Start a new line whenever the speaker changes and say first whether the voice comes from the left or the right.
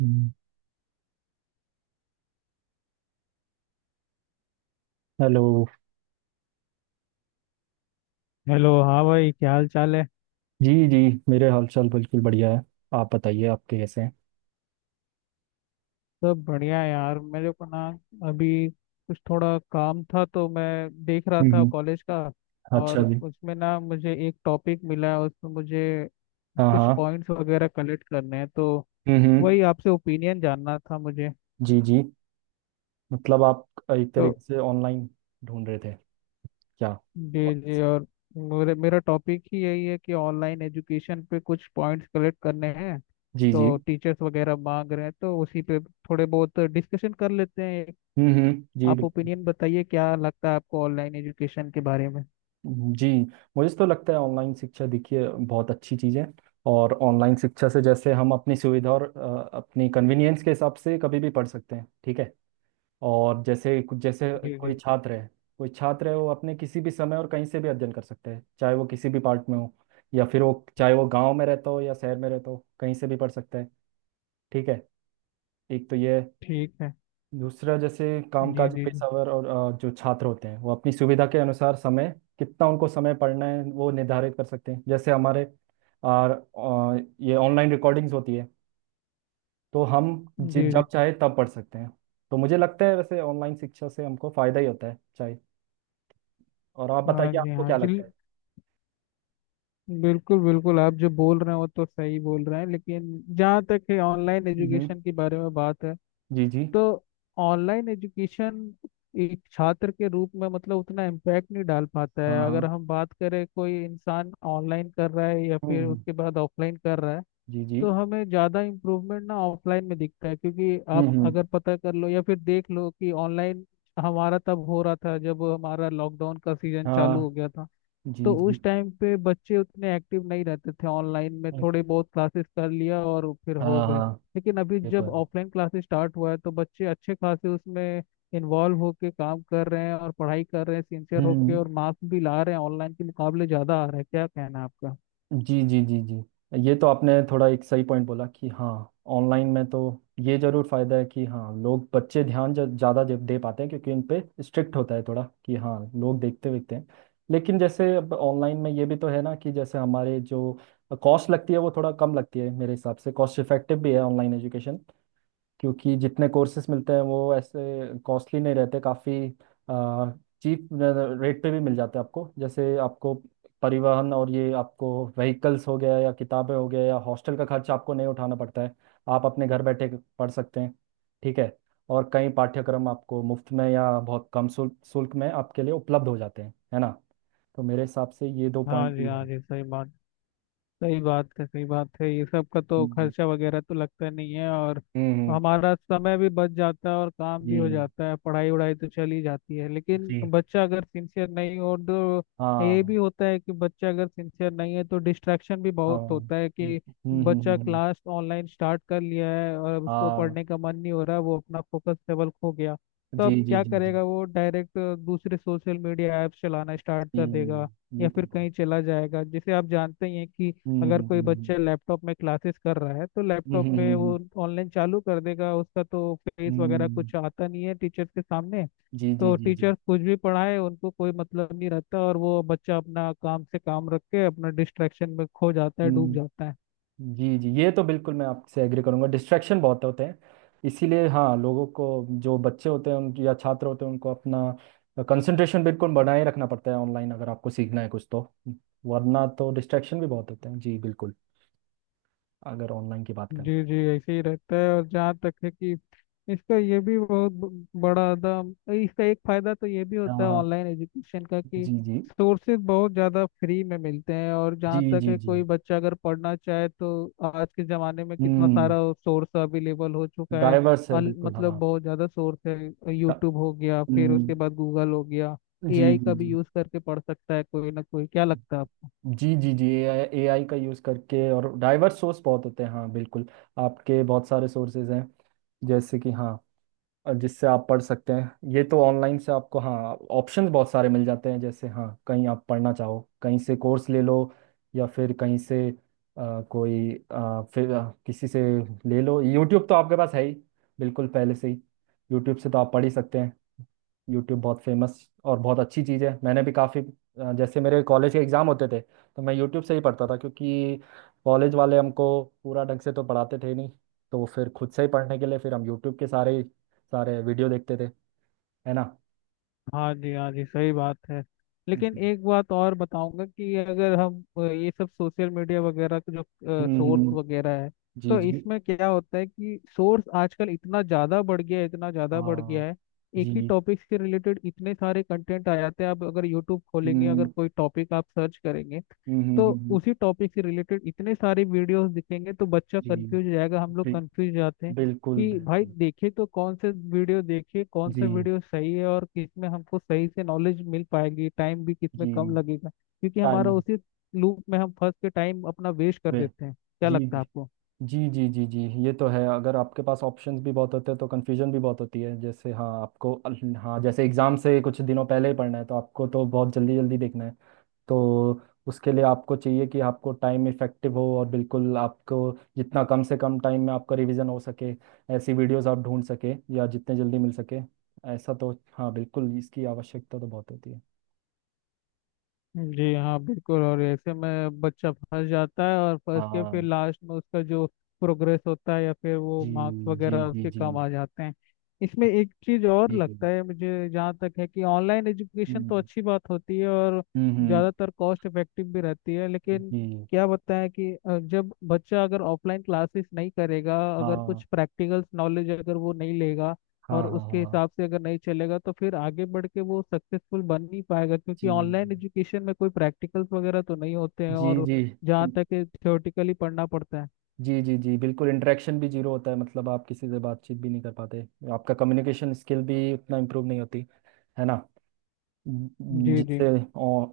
right: हम्म। Hello.
left: Hello. हाँ भाई, क्या हाल चाल है।
right: जी, जी। मेरे हालचाल बिल्कुल बढ़िया है। आप बताइए आपके कैसे हैं?
left: सब बढ़िया है यार। मेरे को ना अभी कुछ थोड़ा काम था, तो मैं देख रहा था
right: हम्म।
left: कॉलेज का।
right: अच्छा
left: और
right: जी।
left: उसमें ना मुझे एक टॉपिक मिला है, उसमें मुझे
right: हाँ,
left: कुछ
right: हाँ।
left: पॉइंट्स वगैरह कलेक्ट करने हैं, तो
right: हम्म, हम्म।
left: वही आपसे ओपिनियन जानना था मुझे।
right: जी, जी। मतलब आप एक
left: तो
right: तरीके से ऑनलाइन ढूंढ रहे थे क्या?
left: जी जी, और मेरे मेरा टॉपिक ही यही है कि ऑनलाइन एजुकेशन पे कुछ पॉइंट्स कलेक्ट करने हैं।
right: जी, जी।
left: तो टीचर्स वगैरह मांग रहे हैं, तो उसी पे थोड़े बहुत डिस्कशन कर लेते हैं।
right: हम्म, हम्म। जी।
left: आप ओपिनियन बताइए, क्या लगता है आपको ऑनलाइन एजुकेशन के बारे में।
right: बिल्कुल जी। मुझे तो लगता है ऑनलाइन शिक्षा देखिए बहुत अच्छी चीज़ है। और ऑनलाइन शिक्षा से जैसे हम अपनी सुविधा और अपनी कन्वीनियंस के हिसाब से कभी भी पढ़ सकते हैं। ठीक है। और जैसे कुछ जैसे
left: जी
right: कोई
left: जी।
right: छात्र है कोई छात्र है वो अपने किसी भी समय और कहीं से भी अध्ययन कर सकता है चाहे वो किसी भी पार्ट में हो। या फिर वो चाहे वो गांव में रहता हो या शहर में रहता हो कहीं से भी पढ़ सकता है। ठीक है। एक तो ये है।
left: ठीक है।
right: दूसरा जैसे
left: जी
right: कामकाजी
left: जी जी
right: पेशेवर और जो छात्र होते हैं वो अपनी सुविधा के अनुसार समय कितना उनको समय पढ़ना है वो निर्धारित कर सकते हैं। जैसे हमारे और ये ऑनलाइन रिकॉर्डिंग्स होती है तो हम
left: जी जी।
right: जब चाहे तब पढ़ सकते हैं। तो मुझे लगता है वैसे ऑनलाइन शिक्षा से हमको फायदा ही होता है चाहे। और आप
left: हाँ
right: बताइए
left: जी,
right: आपको
left: हाँ
right: क्या
left: जी,
right: लगता है?
left: बिल्कुल बिल्कुल, आप जो बोल रहे हैं वो तो सही बोल रहे हैं, लेकिन जहाँ तक है ऑनलाइन
right: हम्म।
left: एजुकेशन के बारे में बात है,
right: जी, जी।
left: तो ऑनलाइन एजुकेशन एक छात्र के रूप में मतलब उतना इम्पैक्ट नहीं डाल पाता
right: हाँ,
left: है। अगर
right: हाँ।
left: हम बात करें, कोई इंसान ऑनलाइन कर रहा है या फिर
right: हम्म।
left: उसके बाद ऑफलाइन कर रहा है,
right: जी, जी।
left: तो हमें ज़्यादा इम्प्रूवमेंट ना ऑफलाइन में दिखता है। क्योंकि
right: हम्म,
left: आप
right: हम्म।
left: अगर पता कर लो या फिर देख लो कि ऑनलाइन हमारा तब हो रहा था जब हमारा लॉकडाउन का सीजन चालू
right: हाँ।
left: हो गया था, तो
right: जी, जी।
left: उस टाइम पे बच्चे उतने एक्टिव नहीं रहते थे। ऑनलाइन में थोड़े बहुत क्लासेस कर लिया और फिर हो
right: हाँ,
left: गए।
right: हाँ।
left: लेकिन अभी
right: ये तो
left: जब
right: है।
left: ऑफलाइन क्लासेस स्टार्ट हुआ है, तो बच्चे अच्छे खासे उसमें इन्वॉल्व होके काम कर रहे हैं और पढ़ाई कर रहे हैं सिंसियर होके,
right: हम्म।
left: और मार्क्स भी ला रहे हैं, ऑनलाइन के मुकाबले ज़्यादा आ रहा है। क्या कहना है आपका?
right: जी, जी, जी, जी। ये तो आपने थोड़ा एक सही पॉइंट बोला कि हाँ ऑनलाइन में तो ये जरूर फायदा है कि हाँ लोग बच्चे ध्यान ज़्यादा दे दे पाते हैं क्योंकि उन पे स्ट्रिक्ट होता है थोड़ा कि हाँ लोग देखते देखते हैं। लेकिन जैसे अब ऑनलाइन में ये भी तो है ना कि जैसे हमारे जो कॉस्ट लगती है वो थोड़ा कम लगती है, मेरे हिसाब से कॉस्ट इफेक्टिव भी है ऑनलाइन एजुकेशन, क्योंकि जितने कोर्सेस मिलते हैं वो ऐसे कॉस्टली नहीं रहते, काफ़ी चीप रेट पे भी मिल जाते हैं आपको। जैसे आपको परिवहन और ये आपको व्हीकल्स हो गया या किताबें हो गया या हॉस्टल का खर्च आपको नहीं उठाना पड़ता है, आप अपने घर बैठे पढ़ सकते हैं। ठीक है। और कई पाठ्यक्रम आपको मुफ्त में या बहुत कम शुल्क शुल्क में आपके लिए उपलब्ध हो जाते हैं है ना। तो मेरे हिसाब से ये दो
left: हाँ
right: पॉइंट
left: जी,
right: भी
left: हाँ
right: है।
left: जी, सही बात। सही बात है, सही बात है। ये सब का तो
right: हम्म,
left: खर्चा वगैरह तो लगता नहीं है, और
right: हम्म।
left: हमारा समय भी बच जाता है और काम
right: जी,
left: भी हो जाता है, पढ़ाई वढ़ाई तो चल ही जाती है। लेकिन
right: जी।
left: बच्चा अगर सिंसियर नहीं हो तो ये भी
right: हाँ,
left: होता है कि बच्चा अगर सिंसियर नहीं है तो डिस्ट्रैक्शन भी
right: हाँ।
left: बहुत होता है।
right: हम्म,
left: कि
right: हम्म,
left: बच्चा
right: हम्म।
left: क्लास ऑनलाइन स्टार्ट कर लिया है और अब उसको
right: हाँ।
left: पढ़ने का मन नहीं हो रहा, वो अपना फोकस लेवल खो गया, तो
right: जी,
left: अब
right: जी,
left: क्या
right: जी, जी,
left: करेगा। वो डायरेक्ट दूसरे सोशल मीडिया ऐप्स चलाना स्टार्ट
right: जी।
left: कर देगा
right: ये
left: या
right: तो
left: फिर
right: बहुत
left: कहीं
right: दिक्कत।
left: चला जाएगा। जैसे आप जानते ही हैं कि अगर
right: हम्म,
left: कोई
right: हम्म,
left: बच्चा लैपटॉप में क्लासेस कर रहा है तो
right: हम्म,
left: लैपटॉप में वो ऑनलाइन चालू कर देगा, उसका तो फेस वगैरह
right: हम्म।
left: कुछ आता नहीं है टीचर्स के सामने,
right: जी, जी,
left: तो
right: जी, जी।
left: टीचर्स कुछ भी पढ़ाए उनको कोई मतलब नहीं रहता। और वो बच्चा अपना काम से काम रख के अपना डिस्ट्रैक्शन में खो जाता है, डूब
right: हम्म।
left: जाता है।
right: जी, जी। ये तो बिल्कुल मैं आपसे एग्री करूंगा, डिस्ट्रैक्शन बहुत होते हैं। इसीलिए हाँ लोगों को जो बच्चे होते हैं उन या छात्र होते हैं उनको अपना कंसंट्रेशन बिल्कुल बनाए रखना पड़ता है ऑनलाइन अगर आपको सीखना है कुछ तो। वरना तो डिस्ट्रैक्शन भी बहुत होते हैं जी बिल्कुल अगर ऑनलाइन की बात करें।
left: जी जी, ऐसे ही रहता है। और जहाँ तक है कि इसका ये भी बहुत बड़ा दाम, इसका एक फायदा तो ये भी
right: हाँ,
left: होता है
right: हाँ।
left: ऑनलाइन एजुकेशन का कि
right: जी, जी,
left: सोर्सेज बहुत ज़्यादा फ्री में मिलते हैं। और
right: जी,
left: जहाँ तक
right: जी,
left: है,
right: जी।
left: कोई बच्चा अगर पढ़ना चाहे तो आज के ज़माने में कितना
right: हम्म।
left: सारा सोर्स अवेलेबल हो चुका है।
right: डाइवर्स है बिल्कुल
left: मतलब
right: हाँ।
left: बहुत ज़्यादा सोर्स है,
right: हाँ।
left: यूट्यूब हो गया, फिर
right: हम्म।
left: उसके बाद गूगल हो गया,
right: जी,
left: एआई का भी
right: जी,
left: यूज़ करके पढ़ सकता है कोई ना कोई। क्या लगता है आपको?
right: जी, जी, जी, जी। AI का यूज़ करके और डाइवर्स सोर्स बहुत होते हैं, हाँ बिल्कुल। आपके बहुत सारे सोर्सेज हैं जैसे कि हाँ, और जिससे आप पढ़ सकते हैं। ये तो ऑनलाइन से आपको हाँ ऑप्शंस बहुत सारे मिल जाते हैं, जैसे हाँ कहीं आप पढ़ना चाहो कहीं से कोर्स ले लो या फिर कहीं से कोई फिर किसी से ले लो। यूट्यूब तो आपके पास है ही, बिल्कुल पहले से ही। यूट्यूब से तो आप पढ़ ही सकते हैं। यूट्यूब बहुत फेमस और बहुत अच्छी चीज़ है। मैंने भी काफ़ी, जैसे मेरे कॉलेज के एग्ज़ाम होते थे तो मैं यूट्यूब से ही पढ़ता था क्योंकि कॉलेज वाले हमको पूरा ढंग से तो पढ़ाते थे नहीं, तो फिर खुद से ही पढ़ने के लिए फिर हम यूट्यूब के सारे सारे वीडियो देखते थे, है ना।
left: हाँ जी, हाँ जी, सही बात है। लेकिन
right: हम्म,
left: एक बात और बताऊंगा कि अगर हम ये सब सोशल मीडिया वगैरह का जो सोर्स
right: हम्म।
left: वगैरह है,
right: जी,
left: तो
right: जी।
left: इसमें क्या होता है कि सोर्स आजकल इतना ज़्यादा बढ़ गया है, इतना ज़्यादा बढ़
right: हाँ।
left: गया है। एक ही
right: जी।
left: टॉपिक से रिलेटेड इतने सारे कंटेंट आ जाते हैं। आप अगर यूट्यूब खोलेंगे, अगर
right: हम्म,
left: कोई टॉपिक आप सर्च करेंगे,
right: हम्म,
left: तो
right: हम्म। हम्म।
left: उसी टॉपिक से रिलेटेड इतने सारे वीडियोस दिखेंगे, तो बच्चा
right: जी।
left: कंफ्यूज हो जाएगा, हम लोग
right: बि,
left: कंफ्यूज जाते हैं
right: बिल्कुल
left: कि भाई
right: बिल्कुल।
left: देखे तो कौन से वीडियो देखे, कौन
right: जी,
left: से वीडियो सही है और किसमें हमको सही से नॉलेज मिल पाएगी, टाइम भी किसमें कम
right: जी।
left: लगेगा। क्योंकि
right: टाइम
left: हमारा उसी लूप में हम फंस के टाइम अपना वेस्ट कर
right: वे।
left: देते हैं। क्या
right: जी,
left: लगता है
right: जी,
left: आपको?
right: जी, जी, जी, जी। ये तो है, अगर आपके पास ऑप्शंस भी बहुत होते हैं तो कन्फ्यूजन भी बहुत होती है। जैसे हाँ आपको हाँ जैसे एग्ज़ाम से कुछ दिनों पहले ही पढ़ना है तो आपको तो बहुत जल्दी जल्दी देखना है। तो उसके लिए आपको चाहिए कि आपको टाइम इफेक्टिव हो और बिल्कुल आपको जितना कम से कम टाइम में आपका रिवीजन हो सके ऐसी वीडियोस आप ढूंढ सके, या जितने जल्दी मिल सके ऐसा तो, हाँ बिल्कुल इसकी आवश्यकता तो बहुत होती है।
left: जी हाँ, बिल्कुल। और ऐसे में बच्चा फंस जाता है और फंस के फिर
right: हाँ।
left: लास्ट में उसका जो प्रोग्रेस होता है या फिर वो
right: जी,
left: मार्क्स
right: जी,
left: वगैरह
right: जी,
left: उसके
right: जी,
left: कम आ जाते हैं। इसमें एक चीज और
right: जी।
left: लगता है मुझे, जहाँ तक है कि ऑनलाइन एजुकेशन तो
right: हम्म,
left: अच्छी बात होती है और
right: हम्म, हम्म।
left: ज़्यादातर कॉस्ट इफेक्टिव भी रहती है। लेकिन
right: जी।
left: क्या बताएं कि जब बच्चा अगर ऑफलाइन क्लासेस नहीं करेगा, अगर
right: हाँ,
left: कुछ प्रैक्टिकल नॉलेज अगर वो नहीं लेगा
right: हाँ,
left: और
right: हाँ।
left: उसके
right: हाँ।
left: हिसाब से अगर नहीं चलेगा, तो फिर आगे बढ़ के वो सक्सेसफुल बन नहीं पाएगा।
right: जी,
left: क्योंकि ऑनलाइन एजुकेशन में कोई प्रैक्टिकल्स वगैरह तो नहीं होते हैं,
right: जी,
left: और
right: जी,
left: जहाँ तक थ्योरेटिकली पढ़ना पड़ता है।
right: जी, जी, जी। बिल्कुल इंटरेक्शन भी जीरो होता है, मतलब आप किसी से बातचीत भी नहीं कर पाते। आपका कम्युनिकेशन स्किल भी उतना इम्प्रूव नहीं होती, है ना। ज-
left: जी जी।
right: जिससे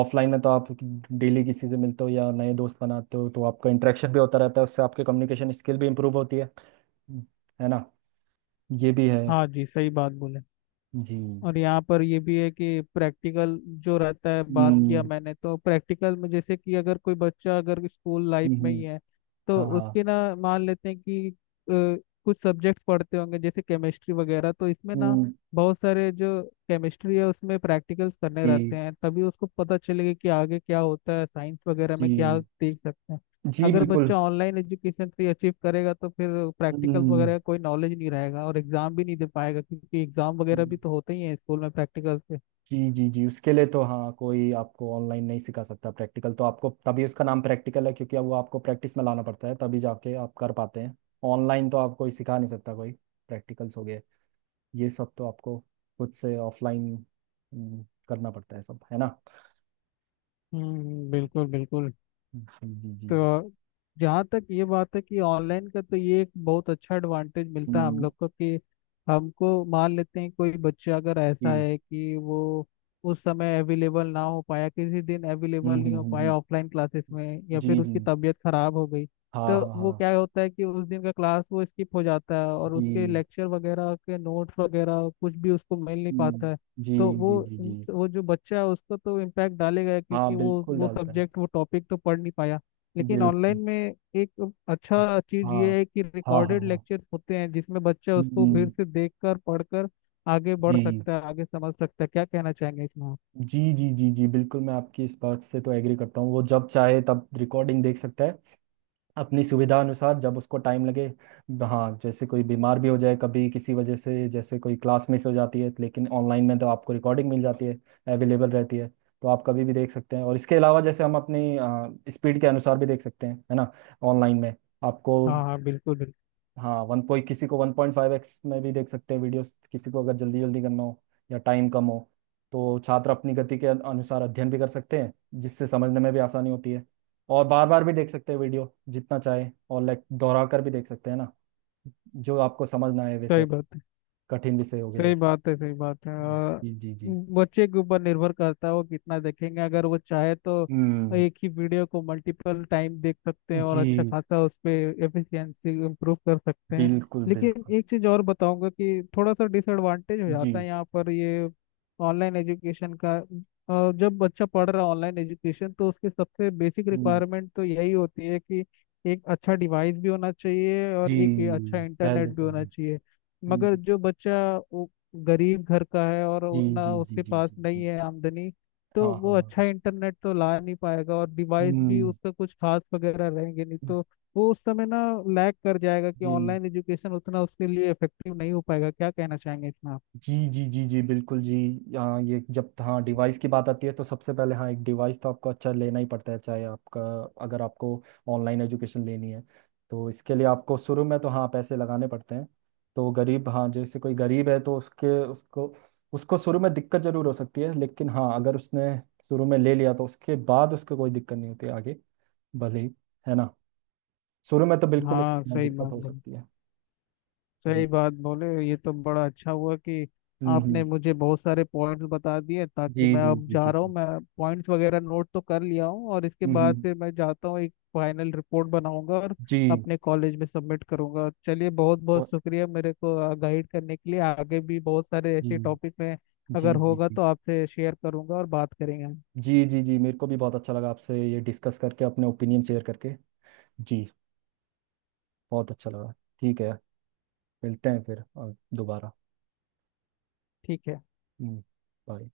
right: ऑफलाइन में तो आप डेली किसी से मिलते हो या नए दोस्त बनाते हो तो आपका इंटरेक्शन भी होता रहता है, उससे आपके कम्युनिकेशन स्किल भी इम्प्रूव होती है ना। ये भी है।
left: हाँ जी, सही बात बोले।
right: जी।
left: और यहाँ पर ये भी है कि प्रैक्टिकल जो रहता है, बात किया
right: हम्म,
left: मैंने, तो प्रैक्टिकल में जैसे कि अगर कोई बच्चा अगर स्कूल लाइफ
right: हम्म,
left: में ही
right: हम्म।
left: है तो
right: हाँ, हाँ।
left: उसके ना, मान लेते हैं कि कुछ सब्जेक्ट्स पढ़ते होंगे जैसे केमिस्ट्री वगैरह, तो इसमें ना
right: हम्म।
left: बहुत सारे जो केमिस्ट्री है उसमें प्रैक्टिकल्स करने रहते
right: जी,
left: हैं, तभी उसको पता चलेगा कि आगे क्या होता है, साइंस वगैरह में क्या
right: जी,
left: देख सकते हैं।
right: जी
left: अगर
right: बिल्कुल।
left: बच्चा ऑनलाइन एजुकेशन से अचीव करेगा तो फिर प्रैक्टिकल वगैरह
right: हम्म।
left: का कोई नॉलेज नहीं रहेगा और एग्जाम भी नहीं दे पाएगा, क्योंकि एग्जाम वगैरह भी तो होते ही हैं स्कूल में प्रैक्टिकल से।
right: जी, जी, जी। उसके लिए तो हाँ कोई आपको ऑनलाइन नहीं सिखा सकता। प्रैक्टिकल तो आपको तभी उसका नाम प्रैक्टिकल है, क्योंकि अब वो आपको प्रैक्टिस में लाना पड़ता है तभी जाके आप कर पाते हैं। ऑनलाइन तो आपको सिखा नहीं सकता कोई, प्रैक्टिकल्स हो गए ये सब तो आपको खुद से ऑफलाइन करना पड़ता है सब, है ना।
left: हम्म, बिल्कुल बिल्कुल।
right: जी, जी, जी, जी।
left: तो जहाँ तक ये बात है कि ऑनलाइन का तो ये एक बहुत अच्छा एडवांटेज मिलता है हम
right: हम्म।
left: लोग को, कि हमको मान लेते हैं कोई बच्चा अगर ऐसा
right: जी।
left: है कि वो उस समय अवेलेबल ना हो पाया, किसी दिन अवेलेबल नहीं हो पाया
right: हम्म।
left: ऑफलाइन क्लासेस में, या फिर
right: जी, जी।
left: उसकी तबीयत खराब हो गई,
right: हाँ,
left: तो
right: हाँ,
left: वो
right: हाँ।
left: क्या होता है कि उस दिन का क्लास वो स्किप हो जाता है और उसके
right: जी।
left: लेक्चर वगैरह के नोट्स वगैरह कुछ भी उसको मिल नहीं
right: हम्म।
left: पाता है।
right: जी,
left: तो वो
right: जी, जी, जी।
left: वो जो बच्चा है उसको तो इम्पैक्ट डालेगा,
right: हाँ
left: क्योंकि वो
right: बिल्कुल
left: वो
right: डालता है।
left: सब्जेक्ट वो टॉपिक तो पढ़ नहीं पाया। लेकिन ऑनलाइन
right: बिल्कुल।
left: में एक अच्छा चीज
right: हाँ,
left: ये है कि
right: हाँ, हाँ,
left: रिकॉर्डेड
right: हाँ।
left: लेक्चर होते हैं, जिसमें बच्चा उसको फिर
right: हम्म।
left: से देखकर पढ़कर आगे बढ़
right: जी,
left: सकता है, आगे समझ सकता है। क्या कहना चाहेंगे इसमें आप?
right: जी, जी, जी, जी बिल्कुल। मैं आपकी इस बात से तो एग्री करता हूँ, वो जब चाहे तब रिकॉर्डिंग देख सकता है अपनी सुविधा अनुसार जब उसको टाइम लगे। हाँ जैसे कोई बीमार भी हो जाए कभी किसी वजह से जैसे कोई क्लास मिस हो जाती है, लेकिन ऑनलाइन में तो आपको रिकॉर्डिंग मिल जाती है, अवेलेबल रहती है, तो आप कभी भी देख सकते हैं। और इसके अलावा जैसे हम अपनी स्पीड के अनुसार भी देख सकते हैं, है ना, ऑनलाइन में आपको,
left: हाँ हाँ, बिल्कुल बिल्कुल।
right: हाँ वन पॉइंट किसी को 1.5x में भी देख सकते हैं वीडियोस, किसी को अगर जल्दी जल्दी करना हो या टाइम कम हो तो छात्र अपनी गति के अनुसार अध्ययन भी कर सकते हैं जिससे समझने में भी आसानी होती है। और बार बार भी देख सकते हैं वीडियो जितना चाहे, और लाइक दोहरा कर भी देख सकते हैं ना जो आपको समझना है,
left: सही
right: वैसे
left: बात,
right: कठिन विषय हो गए
left: सही
right: जैसे।
left: बात है, सही बात है। और
right: जी, जी, जी।
left: बच्चे के ऊपर निर्भर करता है वो कितना देखेंगे। अगर वो चाहे तो
right: हम्म।
left: एक ही वीडियो को मल्टीपल टाइम देख सकते हैं और अच्छा
right: जी
left: खासा उस पे एफिशिएंसी इम्प्रूव कर सकते हैं।
right: बिल्कुल
left: लेकिन
right: बिल्कुल।
left: एक चीज़ और बताऊंगा कि थोड़ा सा डिसएडवांटेज हो
right: जी।
left: जाता है यहाँ पर, ये ऑनलाइन एजुकेशन का। जब बच्चा पढ़ रहा है ऑनलाइन एजुकेशन, तो उसकी सबसे बेसिक
right: हम्म।
left: रिक्वायरमेंट तो यही होती है कि एक अच्छा डिवाइस भी होना चाहिए
right: जी।
left: और एक अच्छा इंटरनेट
right: पहले
left: भी
right: तो
left: होना
right: हम।
left: चाहिए। मगर
right: हम्म।
left: जो बच्चा वो गरीब घर का है और
right: जी, जी,
left: उतना
right: जी,
left: उसके
right: जी,
left: पास
right: जी,
left: नहीं
right: जी।
left: है आमदनी,
right: हाँ,
left: तो वो
right: हाँ,
left: अच्छा
right: हाँ।
left: इंटरनेट तो ला नहीं पाएगा और डिवाइस भी
right: हम्म।
left: उसका कुछ खास वगैरह रहेंगे नहीं, तो वो उस समय ना लैग कर जाएगा कि
right: जी,
left: ऑनलाइन एजुकेशन उतना उसके लिए इफेक्टिव नहीं हो पाएगा। क्या कहना चाहेंगे इसमें आप?
right: जी, जी, जी, जी बिल्कुल जी। यहाँ ये जब तो हाँ डिवाइस की बात आती है तो सबसे पहले हाँ एक डिवाइस तो आपको अच्छा लेना ही पड़ता है चाहे आपका, अगर आपको ऑनलाइन एजुकेशन लेनी है तो इसके लिए आपको शुरू में तो हाँ पैसे लगाने पड़ते हैं। तो गरीब हाँ जैसे कोई गरीब है तो उसके उसको उसको शुरू में दिक्कत जरूर हो सकती है। लेकिन हाँ अगर उसने शुरू में ले लिया तो उसके बाद उसको कोई दिक्कत नहीं होती आगे, भले ही, है ना। शुरू में तो बिल्कुल उसको
left: हाँ,
right: हाँ,
left: सही
right: दिक्कत
left: बात
right: हो
left: बोली,
right: सकती है। जी।
left: सही बात बोले। ये तो बड़ा अच्छा हुआ कि
right: हम्म,
left: आपने
right: हम्म।
left: मुझे बहुत सारे पॉइंट्स बता दिए।
right: जी,
left: ताकि मैं
right: जी,
left: अब
right: जी,
left: जा
right: जी,
left: रहा हूँ,
right: जी।
left: मैं पॉइंट्स वगैरह नोट तो कर लिया हूँ, और इसके
right: हम्म,
left: बाद
right: हम्म।
left: फिर मैं जाता हूँ, एक फाइनल रिपोर्ट बनाऊंगा और
right: जी।
left: अपने कॉलेज में सबमिट करूंगा। चलिए, बहुत बहुत
right: वो-
left: शुक्रिया मेरे को गाइड करने के लिए। आगे भी बहुत सारे
right: जी,
left: ऐसे टॉपिक में
right: जी,
left: अगर
right: जी,
left: होगा
right: जी,
left: तो आपसे शेयर करूंगा और बात करेंगे हम।
right: जी, जी। जी मेरे को भी बहुत अच्छा लगा आपसे ये डिस्कस करके अपने ओपिनियन शेयर करके। जी, बहुत अच्छा लगा। ठीक है। मिलते हैं फिर दोबारा।
left: ठीक है।
right: हम्म। बाय।